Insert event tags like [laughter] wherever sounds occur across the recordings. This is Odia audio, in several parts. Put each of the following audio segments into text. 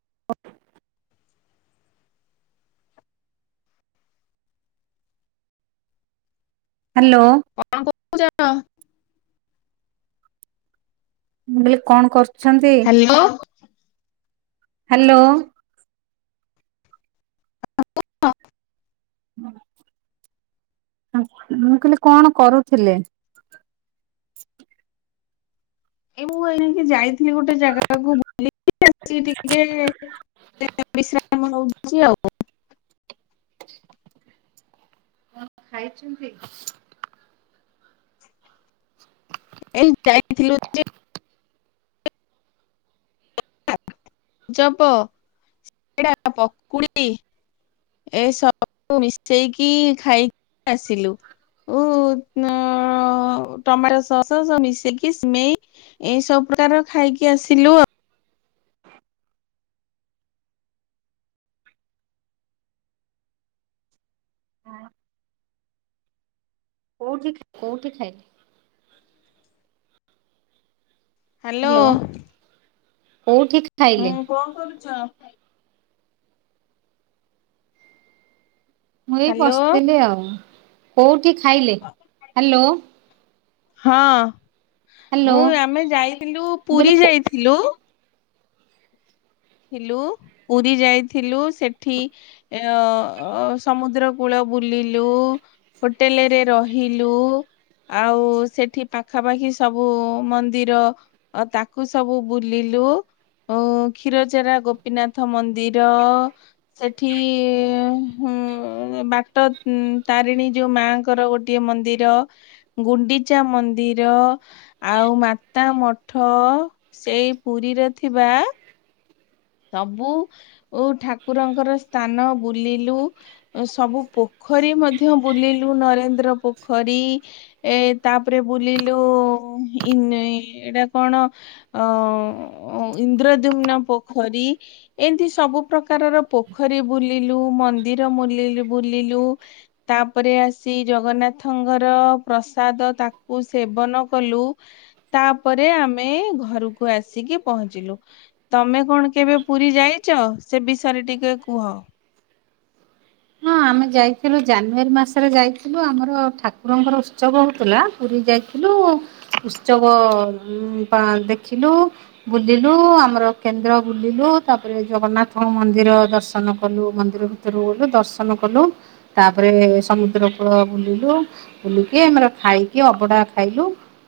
[unintelligible] ହ୍ୟାଲୋ। କଣ କହୁଛ? ମୁଁ କହିଲି କଣ କରୁଛନ୍ତି? ହ୍ୟାଲୋ। ହ୍ୟାଲୋ। ହଁ କୁହ। ହଁ। ମୁଁ କହିଲି କଣ କରୁଥିଲେ? ଏ ମୁଁ ଏନିକି ଯାଇଥିଲି ଗୋଟେ ଜାଗାକୁ ବୁଲିକି ଆସିକି ଟିକେ ଏ ବିଶ୍ରାମ ନୋଉଛି ଆଉ। [inaudible] କଣ ଖାଇଛନ୍ତି? ଏ ଯାଇଥିଲୁ ଯେ [unintelligible] ଚପ ସିଙ୍ଗଡ଼ା ପକୁଡି ଏ ସବୁ ମିଶେଇକି ଖାଇକି ଆସିଲୁ। ଉ ଟମାଟୋ ସଶ ସବୁ ମିଶେଇକି ସିମେଇ ଏଇ ସବୁ ପ୍ରକାର ଖାଇକି ଆସିଲୁ ଆଉ। ହଁ। କୋଉଠି କୋଉଠି ଖାଇଲେ? ହ୍ୟାଲୋ କୋଉଠି ହୁଁ ଖାଇଲେ କଣ କରୁଛ? ମୁଁ ଏଇ ହ୍ୟାଲୋ ବସିଥିଲି ଆଉ। କୋଉଠି ଖାଇଲେ? ହ୍ୟାଲୋ। ହଁ ହ୍ୟାଲୋ ମୁଁ ଆମେ ଯାଇଥିଲୁ ମୁଁ ପୁରୀ କହିଲି ଯାଇଥିଲୁ। ଥିଲୁ ପୁରୀ ଯାଇଥିଲୁ ସେଠି ଏ ଅ ସମୁଦ୍ର କୂଳ ବୁଲିଲୁ‌। ହୋଟେଲରେ ରହିଲୁ। ଆଉ ସେଠି ପାଖାପାଖି ସବୁ ମନ୍ଦିର ଅ ତାକୁ ସବୁ ବୁଲିଲୁ। ଅ [inaudible] କ୍ଷୀରଚୋରା ଗୋପୀନାଥ ମନ୍ଦିର ସେଠି ଅ ଉଁ ବାଟ ତାରିଣୀ ଯୋଉ ମାଙ୍କର ଗୋଟେ ଗୋଟିଏ ମନ୍ଦିର, ଗୁଣ୍ଡିଚା ମନ୍ଦିର ଆଉ ମାତା ମଠ ସେଇ ପୁରୀରେ ଥିବା ନବୁ ଓଉ ଠାକୁରଙ୍କର ସ୍ଥାନ ବୁଲିଲୁ। ସବୁ ପୋଖରୀ ମଧ୍ୟ ବୁଲିଲୁ ନରେନ୍ଦ୍ର ପୋଖରୀ ଏ ତାପରେ ବୁଲିଲୁ ଇନ୍ ଏଇଟା କଣ? ଅ ଇନ୍ଦ୍ରଦ୍ୟୁମ୍ନ ପୋଖରୀ ଏମିତି ସବୁ ପ୍ରକାରର ପୋଖରୀ ବୁଲିଲୁ, ମନ୍ଦିର ମୁଲିଲୁ ବୁଲିଲୁ ତାପରେ ଆସି ଜଗନ୍ନାଥଙ୍କର ପ୍ରସାଦ ତାକୁ ସେବନ କଲୁ। ତାପରେ ଆମେ ଘରକୁ ଆସିକି ପହଞ୍ଚିଲୁ। ତମେ କଣ କେବେ ପୁରୀ ଯାଇଚ ସେ ବିଷୟରେ ଟିକେ କୁହ। ହଁ ଆମେ ଯାଇଥିଲୁ ଜାନୁଆରୀ ମାସରେ ଯାଇଥିଲୁ। ଆମର ଠାକୁରଙ୍କର ଉତ୍ସବ ହୋଉଥିଲା। ପୁରୀ ଯାଇଥିଲୁ ଉତ୍ସବ ଉଁ ପା ଦେଖିଲୁ। ବୁଲିଲୁ ଆମର କେନ୍ଦ୍ର ବୁଲିଲୁ। ତାପରେ ଜଗନ୍ନାଥଙ୍କ ମନ୍ଦିର ଦର୍ଶନ କଲୁ, ମନ୍ଦିର ଭିତ୍ ଭିତରକୁ ଗଲୁ ଦର୍ଶନ କଲୁ ତାପରେ ସମୁଦ୍ର କୂଳ ବୁଲିଲୁ। ବୁଲିକି ଆମର ଖାଇକି ଅବଢା ଖାଇଲୁ।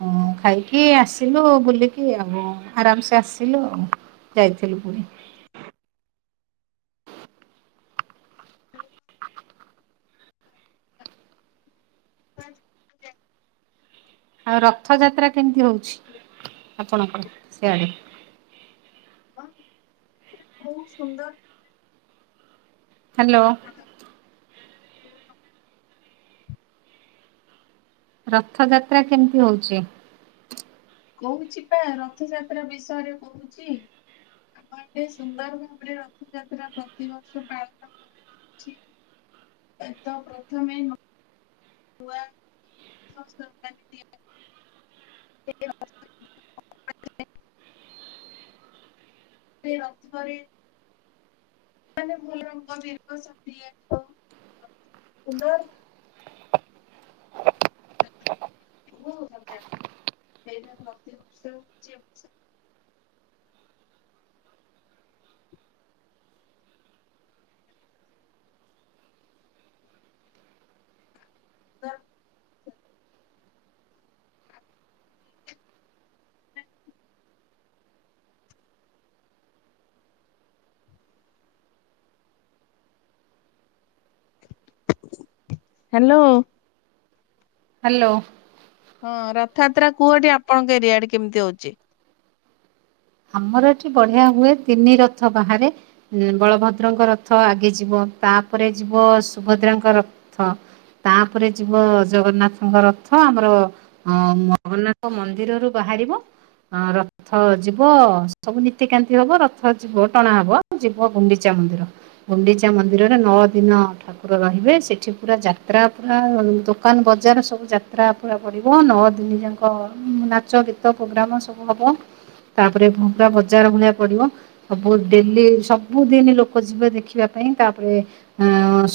ହ ଖାଇକି ଆସିଲୁ ବୁଲିକି ଆଉ ଆରାମସେ ଆସିଲୁ ଆଉ। ଯାଇଥିଲୁ ପୁରୀ। ଆଉ ରଥଯାତ୍ରା କେମିତି ହଉଛି ଆପଣଙ୍କ ସେଆଡେ? ବହୁତ ସୁନ୍ଦର। ହ୍ୟାଲୋ। [inaudible] ରଥଯାତ୍ରା କେମିତି ହଉଚି? କହୁଚି ପା ରଥଯାତ୍ରା ବିଷୟରେ କହୁଚି। ଆମଠେ ସୁନ୍ଦର ଭାବରେ ରଥଯାତ୍ରା ପ୍ରତିବର୍ଷ ପାଳନ କରାଯାଉଛି। ଏ ତ ପ୍ରଥମେ ନୂଆ ରଥ [unintelligible] [inaudible] ସେ ରଥରେ ମାନେ ଭଲ ରଙ୍ଗ ବେରଙ୍ଗ [unintelligible] କୋଉ ମଜା ସେଇତ ପ୍ରତି ବର୍ଷ ହେଉଚି ଏ ବର୍ଷ ଦର୍ [unintelligible] ହ୍ୟାଲୋ। ହ୍ୟାଲୋ। ହଁ ରଥଯାତ୍ରା କୁହଠି ଆପଣଙ୍କ ଏରିଆଡେ କେମିତି ହଉଚି? ଆମର ଏଠି ବଢିଆ ହୁଏ ତିନି ରଥ ବାହାରେ। ବଳଭଦ୍ରଙ୍କ ରଥ ଆଗେ ଯିବ ତାପରେ ଯିବ ସୁଭଦ୍ରାଙ୍କ ରଥ। ତାପରେ ଯିବ ଜଗନ୍ନାଥଙ୍କ ରଥ ଆମର ହଁ ମଗନ୍ନାଥ ମନ୍ଦିରରୁୁ ବାହାରିବ ଅ ରଥ ଜି ଯିବ ସବୁ ନୀତିକାନ୍ତି ହବ ରଥ ଯିବ ଟଣା ହବ ଯିବ ଗୁଣ୍ଡିଚା ମନ୍ଦିର। ଗୁଣ୍ଡିଚା ମନ୍ଦିରରେ ନଅ ଦିନ ରହିବେ ସେଠି ପୁରା ଯାତ୍ରା ପୁରା ଦୋକାନ ବଜାର ସବୁ ଯାତ୍ରା ତ୍ରା ପଡ଼ିବ ନଅ ଦିନି ଯାକ ନାଚ ଗୀତ ପ୍ରୋଗ୍ରାମ ସବୁ ହବ। ତାପରେ ପୁରା ବଜାର ଭଳିଆ ପଡିବ। ସବୁ ଡେଲି ସବୁଦିନ ଲୋକ ଯିବେ ଦେଖିବା ପାଇଁ ତାପରେ ଅ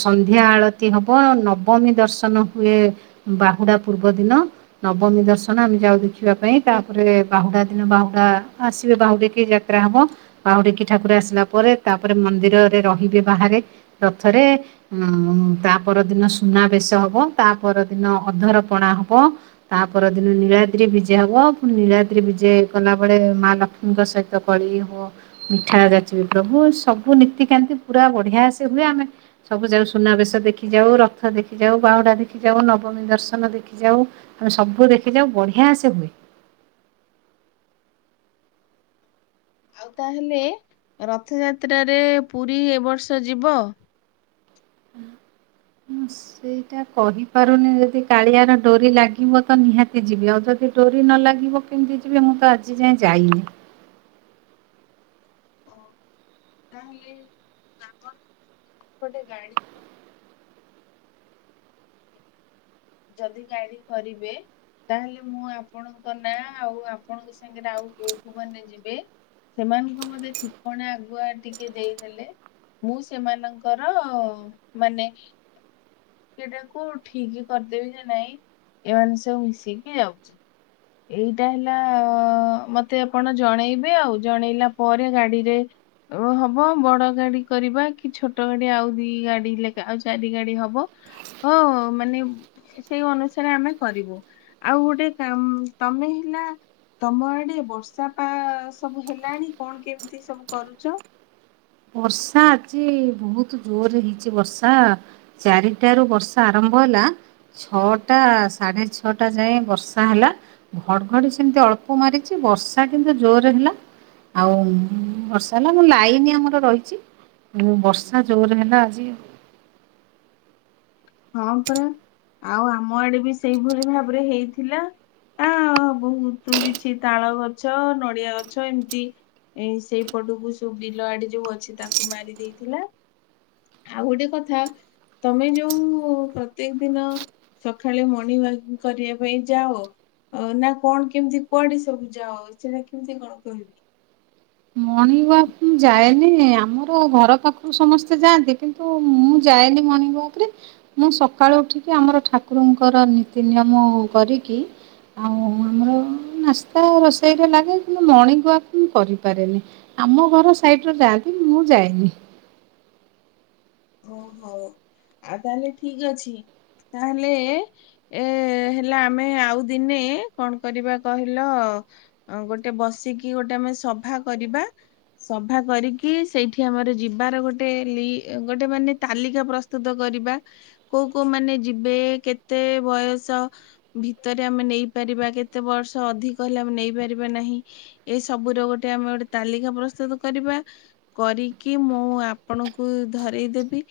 ସନ୍ଧ୍ୟା ଆଳତି ହବ ନବମୀ ଦର୍ଶନ ହୁଏ। ବାହୁଡା ପୂର୍ବ ଦିନ ନବମୀ ଦର୍ଶନ ଆମେ ଯାଉ ଦେଖିବା ପାଇଁ ତାପରେ ବାହୁଡା ଦିନ ବାହୁଡା ଆସିବେ ବାହୁ ଦେ କି ଯାତ୍ରା ହବ। ବାହୁଡିକି ଠାକୁର ଆସିଲା ପରେ ତାପରେ ମନ୍ଦିରରେ ରହିବେ ବାହାରେ ରଥରେ। ଉଁ ତାପର ଦିନ ସୁନାବେଶ ହବ ତାପର ଦିନ ଅଧର ପଣା ହବ। ତା ପର ଦିନ ନୀଳାଦ୍ରି ବିଜେ ହବ ପୁଣି ନୀଳାଦ୍ରି ବିଜେ କଲା ବେଳେ ମା ଲକ୍ଷ୍ମୀଙ୍କ ସହିତ ପଳେଇଲି ମୁଁ ମିଠାଳ ଯାଚିବି ପ୍ରଭୁ ସବୁ ନୀତିକାନ୍ତି ପୁରା ବଢିଆ ସେ ହୁଏ ଆମେ ସବୁ ଯାଉ ସୁନାବେଶ ଦେଖିଯାଉ ରଥ ଦେଖିଯାଉ ବାହୁଡ଼ା ଦେଖିଯାଉ ନବମୀ ଦର୍ଶନ ଦେଖିଯାଉ। ଆମେ ସବୁ ଦେଖିଯାଉ ବଢିଆ ସେ ହୁଏ। ଆଉ ତାହେଲେ ରଥଯାତ୍ରାରେ ପୁରୀ ଏବ ବର୍ଷ ଯିବ। ହସ୍। ସେଇଟା କହିପାରୁନି ଯଦି କାଳିଆର ଡୋରି ଲାଗିବ ତ ନିହାତି ଯିବି। ଆଉ ଯଦି ଡୋରି ନ ଲାଗିବ କିମତି ଯିବେ ମୁଁ ତ ଆଜି ଯାଏଁ ଯାଇନି। ଓ ତାହେଲେ ଆମର ଗୋଟେ ଗାଡି ଯଦି ଗାଡ଼ି କରିବେ ତାହେଲେ ମୁଁ ଆପଣଙ୍କ ନାଁ ଆଉ ଆପଣଙ୍କ ସାଙ୍ଗରେ ଆଉ କୋଉ କୋଉ ମାନେ ଯିବେ ସେମାନଙ୍କ ମତେ ଠିକଣା ଆଗୁଆ ଟିକେ ଦେଇଦେଲେ ମୁଁ ସେମାନଙ୍କର ମାନେ ଟିକଟାକୁ କୋଉଠିକି କରିଦେବି ନା ନାଇଁ ଏମାନେ ସବୁ ମିସିକି ଯାଉଛନ୍ତି। [inaudible] ଏଇଟା ହେଲା ମତେ ଆପଣ ଜଣେଇବେ ଆଉ ଜଣେଇଲା ପରେ ଗାଡିରେ ଓ ହବ ବଡ ଗାଡି କରିବା କି ଛୋଟ ଗାଡି ଆଉ ଦି ଗାଡି ଲେଖା ଆଉ ଚାରି ଗାଡି ହବ। ହ ମାନେ ସେଇ ଅନୁସାରେ ଆମେ କରିବୁ। ଆଉ ଗୋଟେ କାମ ତମେ ହେଲା ତମ ଆଡେ ବର୍ଷା ପା ସବୁ ହେଲାଣି କଣ କେମିତି ସବୁ କରୁଛ? ବର୍ଷା ଅଛି ବହୁତ ଜୋରରେ ହେଇଛି ବର୍ଷା। ଚାରିଟାରୁ ବର୍ଷା ଆରମ୍ଭ ହେଲା ଛଅଟା ସାଢେ ଛଅଟା ଯାଏଁ ବର୍ଷା ହେଲା। ଘଡଘଡି ସେମିତି ଅଳ୍ପ ମାରିଛି ବର୍ଷା କିନ୍ତୁ ଜୋର ହେଲା। ଆଉ ବର୍ଷା ହେଲା ମୁଁ ଲାଇନି ଆମର ରହିଛି ବର୍ଷା ଜୋରରେ ହେଲା ଆଜି ହଁ ପରା ଆଉ ଆମ ଆଡେ ବି ସେଇଭଳି ଭାବରେ ହେଇଥିଲା। ଆ ବହୁତ କିଛି ତାଳ ଗଛ ନଡିଆ ଗଛ ଏମିତି ଏଇ ସେଇପଟକୁ ସବୁ ବିଲ ଆଡେ ଯୋଉ ଅଛି ତାକୁ ମାରି ଦେଇଥିଲା। ଆଉ ଗୋଟେ କଥା ତମେ ଯୋଉ ମୁଁ ପ୍ରତ୍ୟକ ଦିନ ସକାଳେ ମର୍ଣ୍ଣିଂ ୱାକ କରିବା ପାଇଁ ଯାଅ ଅ ନା କଣ କେମିତି କୁଆଡେ ସବୁ ଯାଅ ସେଟା କେମିତି କଣ କହିବି? ମଣିିୱାକ ମୁ ଯାଏନି ଆମର ଘର ପାଖରୁ ସମସ୍ତେ ଯାଆନ୍ତି କି ନ୍ତୁ ମୁଁ ଯାଏନି ମଣୀଙ୍ଗ ୱାକ ରେ। ମୁଁ ସକାଳୁ ଉଠିକି ଆମର ଠାକୁରଙ୍କର ନୀତି ନିିୟମ କରିକି। ଆଉ ଆମର ନାସ୍ତା ରୋଷେଇରେ ଲାଗେ କିନ୍ତୁ ମର୍ଣ୍ଣିଂ ୱାକ୍ ମୁଁ କରିପାରେନି। ଆମ ଘର ସାଇଟରେ ଯାଆନ୍ତି ମୁଁ ଯାଏନି। ଓହୋ ଆଉ ତାହେଲେ ଠିକ ଅଛି ତାହେଲେ ଏ ହେଲା ଆମେ ଆଉ ଦିନେ କଣ କରିବା କହିଲ? ଅ ଗୋଟେ ବସିକି ଗୋଟେ ଆମେ ସଭା କରିବା। ସଭା କରିକି ସେଇଠି ଆମର ଯିବାର ଗୋଟେ ଲି ଗୋଟେ ମାନେ ତାଲିକା ପ୍ରସ୍ତୁତ କରିବା। କୋଉ କୋଉ ମାନେ ଯିବେ କେତେ ବୟସ ଭିତରେ ଆମେ ନେଇପାରିବା କେତେ ବର୍ଷ ଅଧିକ ହେଲେ ଆମେ ନେଇପାରିବା ନାହିଁ। ଏଇ ସବୁ ର ଗୋଟେ ଆମେ ଗୋଟେ ତାଲିକା ପ୍ରସ୍ତୁତ କରିବା କରିକି ମୁଁ ଆପଣଙ୍କୁ ଧରେଇ ଦେବି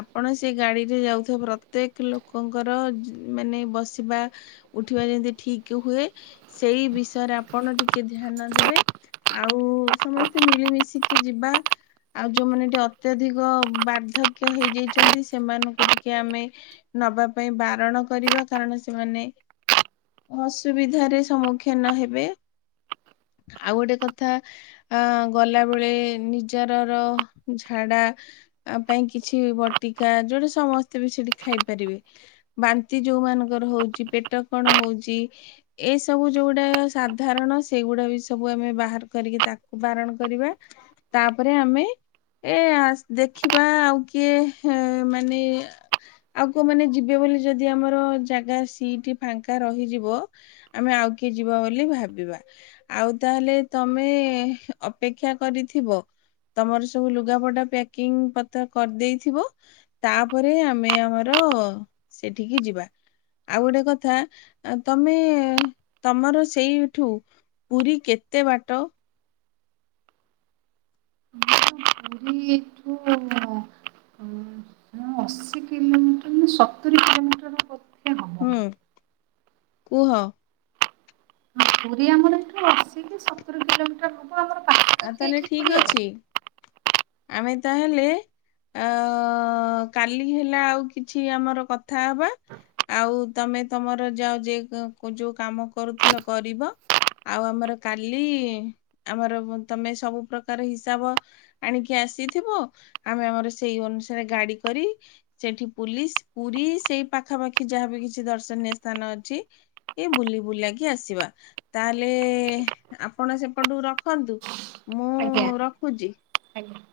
ଆପଣ ସେ ଗାଡିରେ ଯାଉଥିବା ପ୍ରତ୍ୟେକ ଲୋକଙ୍କର ମାନେ ବସିବା ଉଠିବା ଯେମିତି ଠିକ ହୁଏ ସେଇ ବିଷୟରେ ଆପଣ ଟିକେ ଧ୍ୟାନ ଦେବେ। ଆଉ ସମସ୍ତେ ମିଳିମିଶିକି ଯିବା ଆଉ ଯୋଉମାନେ ଟିକେ ଅତ୍ୟଧିକ ବାର୍ଦ୍ଧକ୍ୟ ହେଇଯାଇଛନ୍ତି ସେମାନଙ୍କୁ ଟିକେ ଆମେ ନବା ପାଇଁ ବାରଣ କରିବା କାରଣ ସେମାନେ ଅସୁବିଧାରେ ସମ୍ମୁଖୀନ ହେବେ। ଆଉ ଗୋଟେ କଥା ଆ ଗଲା ବେଳେ ନିଜରର ଝାଡା ଆ ପାଇଁ କିଛି ବଟିକା ଯୋଉଟା ସମସ୍ତେ ବି ସେଠି ଖାଇପାରିବେ। ବାନ୍ତି ଯୋଉ ମାନଙ୍କର ହଉଛି ପେଟ କଣ ହଉଛି ଏଇ ସବୁ ଯୋଉଗୁଡା ସାଧାରଣ ସେଇଗୁଡା ବି ସବୁ ଆମେ ବାହାର କରିକି ତାକୁ ବାରଣ କରିବା। ତାପରେ ଆମେ ଏ ଆସ ଦେଖିବା ଆଉ କିଏ ମାନେ ଆଉ କୋଉ ମାନେ ଯିବେ ବୋଲି ଯଦି ଆମର ଜାଗା ସିଟ ଫାଙ୍କା ରହିଯିବ ଆମେ ଆଉ କିଏ ଯିବା ବୋଲି ଭାବିବା। ଆଉ ତାହେଲେ ତମେ ଅପେକ୍ଷା କରିଥିବ। ତମର ସବୁ ଲୁଗାପଟା ପ୍ୟାକିଂ ପଥ କରିଦେଇଥିବ। ତାପରେ ଆମେ ଆମର ସେଠିକି ଯିବା। ଆଉ ଗୋଟେ କଥା ତମେ ତମର ସେଇଠୁ ପୁରୀ କେତେ ବାଟ? [unintelligible] ହଁ ଅଶୀ କିଲୋମିଟର ନା ସତୁରି। [unintelligible] ହୁଁ କୁହ। ପୁରୀ ଆମର ଏଠୁ ଆସିକି ସତୁରି କିଲୋମିଟର ହଵ। ଆଉ ତାହେଲେ ଠିକ ଅଛି ଆମେ ତାହେଲେ ଆ କାଲି ହେଲା ଆଉ କିଛି ଆମର କଥା ହବା। ଆଉ ତମେ ତମର ଯାଉ ଯ ଯୋଉ କାମ କରୁଥିଲ କରିବ। ଆଉ ଆମର କାଲି ଆମର ତମେ ସବୁ ପ୍ରକାର ହିସାବ ଆଣିକି ଆସିଥିବ ଆମେ ଆମର ସେଇ ଅନୁସାରେ ଗାଡି କରି ସେଠି ପୁଲିସ ପୁରୀ ସେଇ ପାଖାପାଖି ଯାହା ବିି କିଛି ଦର୍ଶନୀୟ ସ୍ଥାନ ଅଛି ଏ ବୁଲି ବୁଲାକି ଆସିବା ତାହେଲେ ଆପଣ ସେପଟୁ ରଖନ୍ତୁ। ମୁଁ ଆଜ୍ଞା ରଖୁଛି। ଆଜ୍ଞା।